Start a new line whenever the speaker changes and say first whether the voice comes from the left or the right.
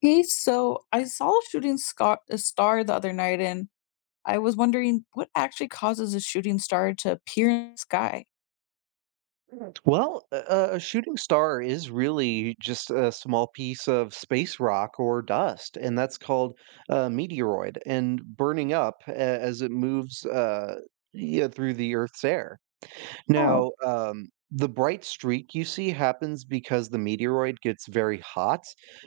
left: Hey, so I saw a a star the other night, and I was wondering what actually causes a shooting star to appear in the sky.
right: Well, a shooting star is really just a small piece of space rock or dust, and that's called a meteoroid, and burning up as it moves yeah, through the Earth's air.
left: Oh.
right: Now, the bright streak you see happens because the meteoroid gets very hot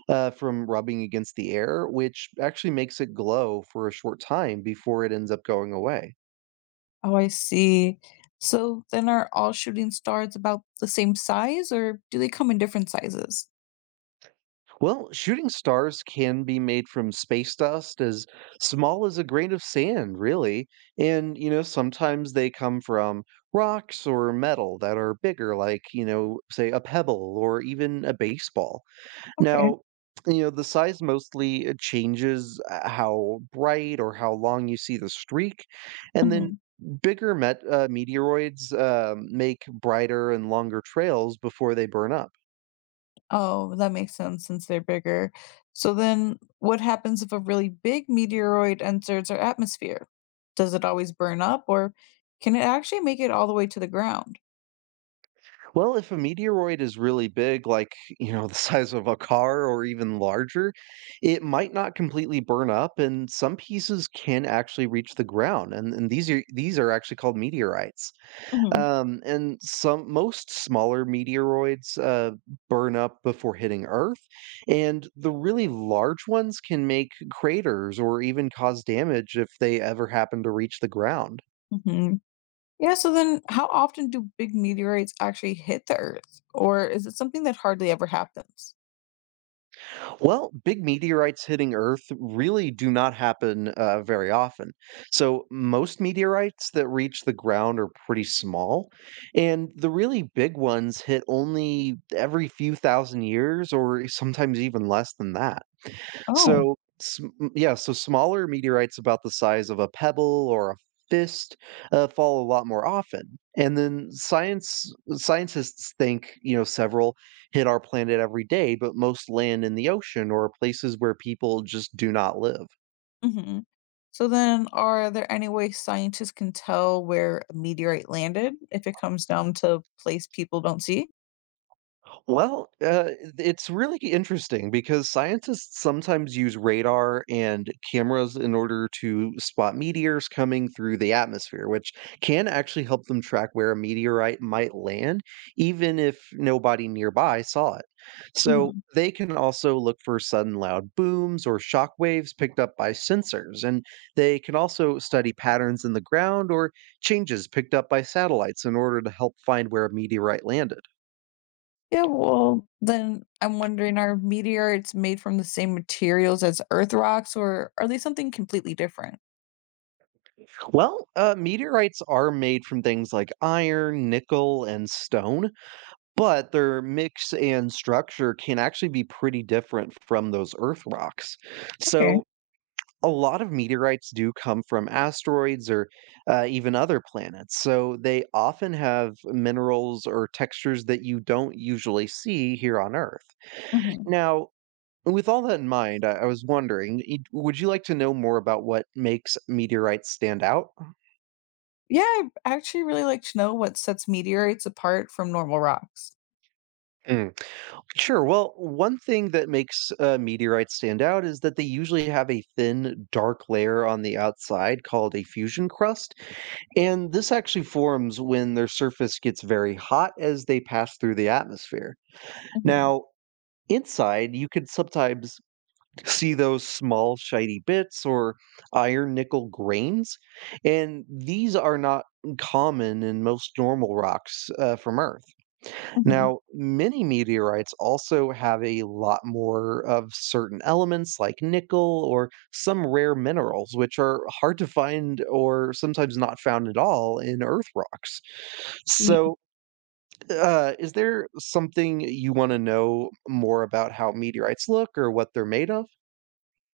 right: from rubbing against the air, which actually makes it glow for a short time before it ends up going away.
left: Oh, I see. So then, are all shooting stars about the same size, or do they come in different sizes?
right: Well, shooting stars can be made from space dust as small as a grain of sand, really. And, you know, sometimes they come from rocks or metal that are bigger, like, you know, say a pebble or even a baseball.
left: Okay.
right: Now, you know, the size mostly changes how bright or how long you see the streak. And then bigger meteoroids make brighter and longer trails before they burn up.
left: Oh, that makes sense since they're bigger. So then, what happens if a really big meteoroid enters our atmosphere? Does it always burn up, or can it actually make it all the way to the ground?
right: Well, if a meteoroid is really big, like, you know, the size of a car or even larger, it might not completely burn up, and some pieces can actually reach the ground. And these are actually called meteorites.
left: Hmm.
right: And some most smaller meteoroids burn up before hitting Earth, and the really large ones can make craters or even cause damage if they ever happen to reach the ground.
left: Hmm. Yeah, so then, how often do big meteorites actually hit the Earth, or is it something that hardly ever happens?
right: Well, big meteorites hitting Earth really do not happen very often. So, most meteorites that reach the ground are pretty small, and the really big ones hit only every few thousand years or sometimes even less than that.
left: Oh.
right: So, so smaller meteorites about the size of a pebble or a fist fall a lot more often. And then science scientists think, you know, several hit our planet every day, but most land in the ocean or places where people just do not live.
left: Mhm. So then, are there any way scientists can tell where a meteorite landed if it comes down to place people don't see?
right: Well, it's really interesting because scientists sometimes use radar and cameras in order to spot meteors coming through the atmosphere, which can actually help them track where a meteorite might land, even if nobody nearby saw it. So
left: Mhm.
right: they can also look for sudden loud booms or shock waves picked up by sensors, and they can also study patterns in the ground or changes picked up by satellites in order to help find where a meteorite landed.
left: Yeah, well, then I'm wondering, are meteorites made from the same materials as Earth rocks, or are they something completely different?
right: Well, meteorites are made from things like iron, nickel, and stone, but their mix and structure can actually be pretty different from those Earth rocks.
left: Okay.
right: So, a lot of meteorites do come from asteroids or even other planets. So, they often have minerals or textures that you don't usually see here on Earth.
left: Hmm.
right: Now, with all that in mind, I was wondering, would you like to know more about what makes meteorites stand out?
left: Yeah, I actually really like to know what sets meteorites apart from normal rocks.
right: Mm. Sure. Well, one thing that makes meteorites stand out is that they usually have a thin, dark layer on the outside called a fusion crust. And this actually forms when their surface gets very hot as they pass through the atmosphere.
left: Hmm.
right: Now, inside, you can sometimes see those small, shiny bits or iron nickel grains. And these are not common in most normal rocks from Earth.
left: Hmm.
right: Now, many meteorites also have a lot more of certain elements like nickel or some rare minerals, which are hard to find or sometimes not found at all in Earth rocks. So, is there something you want to know more about how meteorites look or what they're made of?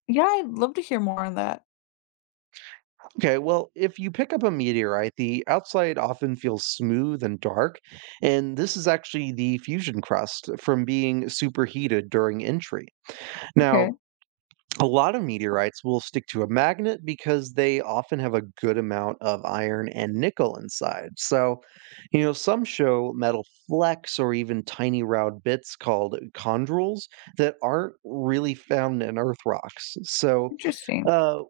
left: Yeah, I'd love to hear more on that.
right: Okay, well, if you pick up a meteorite, the outside often feels smooth and dark, and this is actually the fusion crust from being superheated during entry.
left: Okay,
right: Now, a lot of meteorites will stick to a magnet because they often have a good amount of iron and nickel inside. So, you know, some show metal flecks or even tiny round bits called chondrules that aren't really found in earth rocks. So,
left: interesting.
right: uh,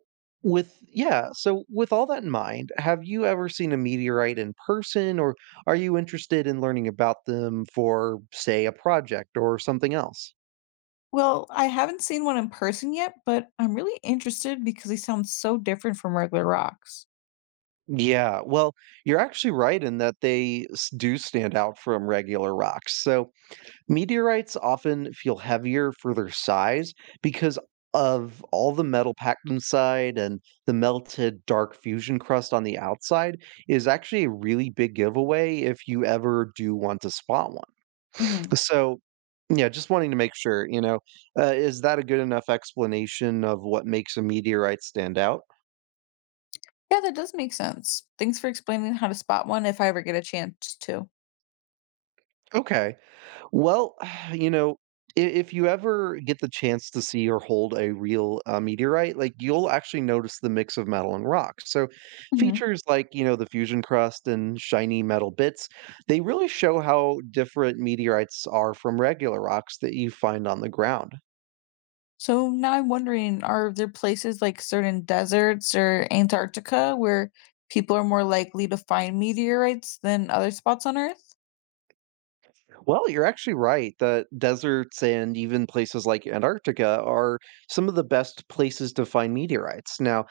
right: so with all that in mind, have you ever seen a meteorite in person or are you interested in learning about them for say a project or something else?
left: Well, I haven't seen one in person yet, but I'm really interested because they sound so different from regular rocks.
right: Yeah, well, you're actually right in that they do stand out from regular rocks. So, meteorites often feel heavier for their size because of all the metal packed inside and the melted dark fusion crust on the outside is actually a really big giveaway if you ever do want to spot one.
left: Hmm.
right: So, yeah, just wanting to make sure, you know, is that a good enough explanation of what makes a meteorite stand out?
left: Yeah, that does make sense. Thanks for explaining how to spot one if I ever get a chance to.
right: Okay. Well, you know, I if you ever get the chance to see or hold a real, meteorite, like, you'll actually notice the mix of metal and rock. So,
left: Hmm.
right: features like, you know, the fusion crust and shiny metal bits, they really show how different meteorites are from regular rocks that you find on the ground.
left: So now I'm wondering, are there places like certain deserts or Antarctica where people are more likely to find meteorites than other spots on Earth?
right: Well, you're actually right that deserts and even places like Antarctica are some of the best places to find meteorites. Now,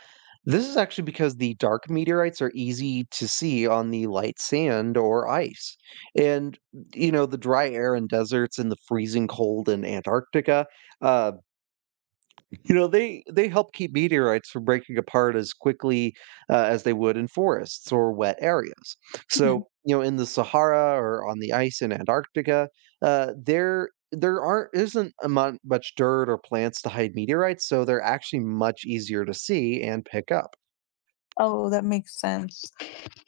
right: this is actually because the dark meteorites are easy to see on the light sand or ice. And, you know, the dry air in deserts and the freezing cold in Antarctica, uh, you know, they help keep meteorites from breaking apart as quickly as they would in forests or wet areas.
left: Hmm.
right: So, you know, in the Sahara or on the ice in Antarctica, there there aren't isn't a much dirt or plants to hide meteorites, so they're actually much easier to see and pick up.
left: Oh, that makes sense.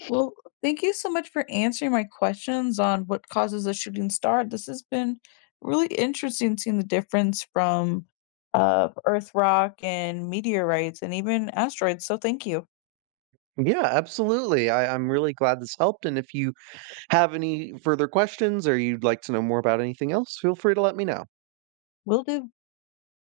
left: Well, thank you so much for answering my questions on what causes a shooting star. This has been really interesting seeing the difference from Earth rock and meteorites and even asteroids. So thank you.
right: Yeah, absolutely. I'm really glad this helped. And if you have any further questions or you'd like to know more about anything else, feel free to let me know.
left: Will do.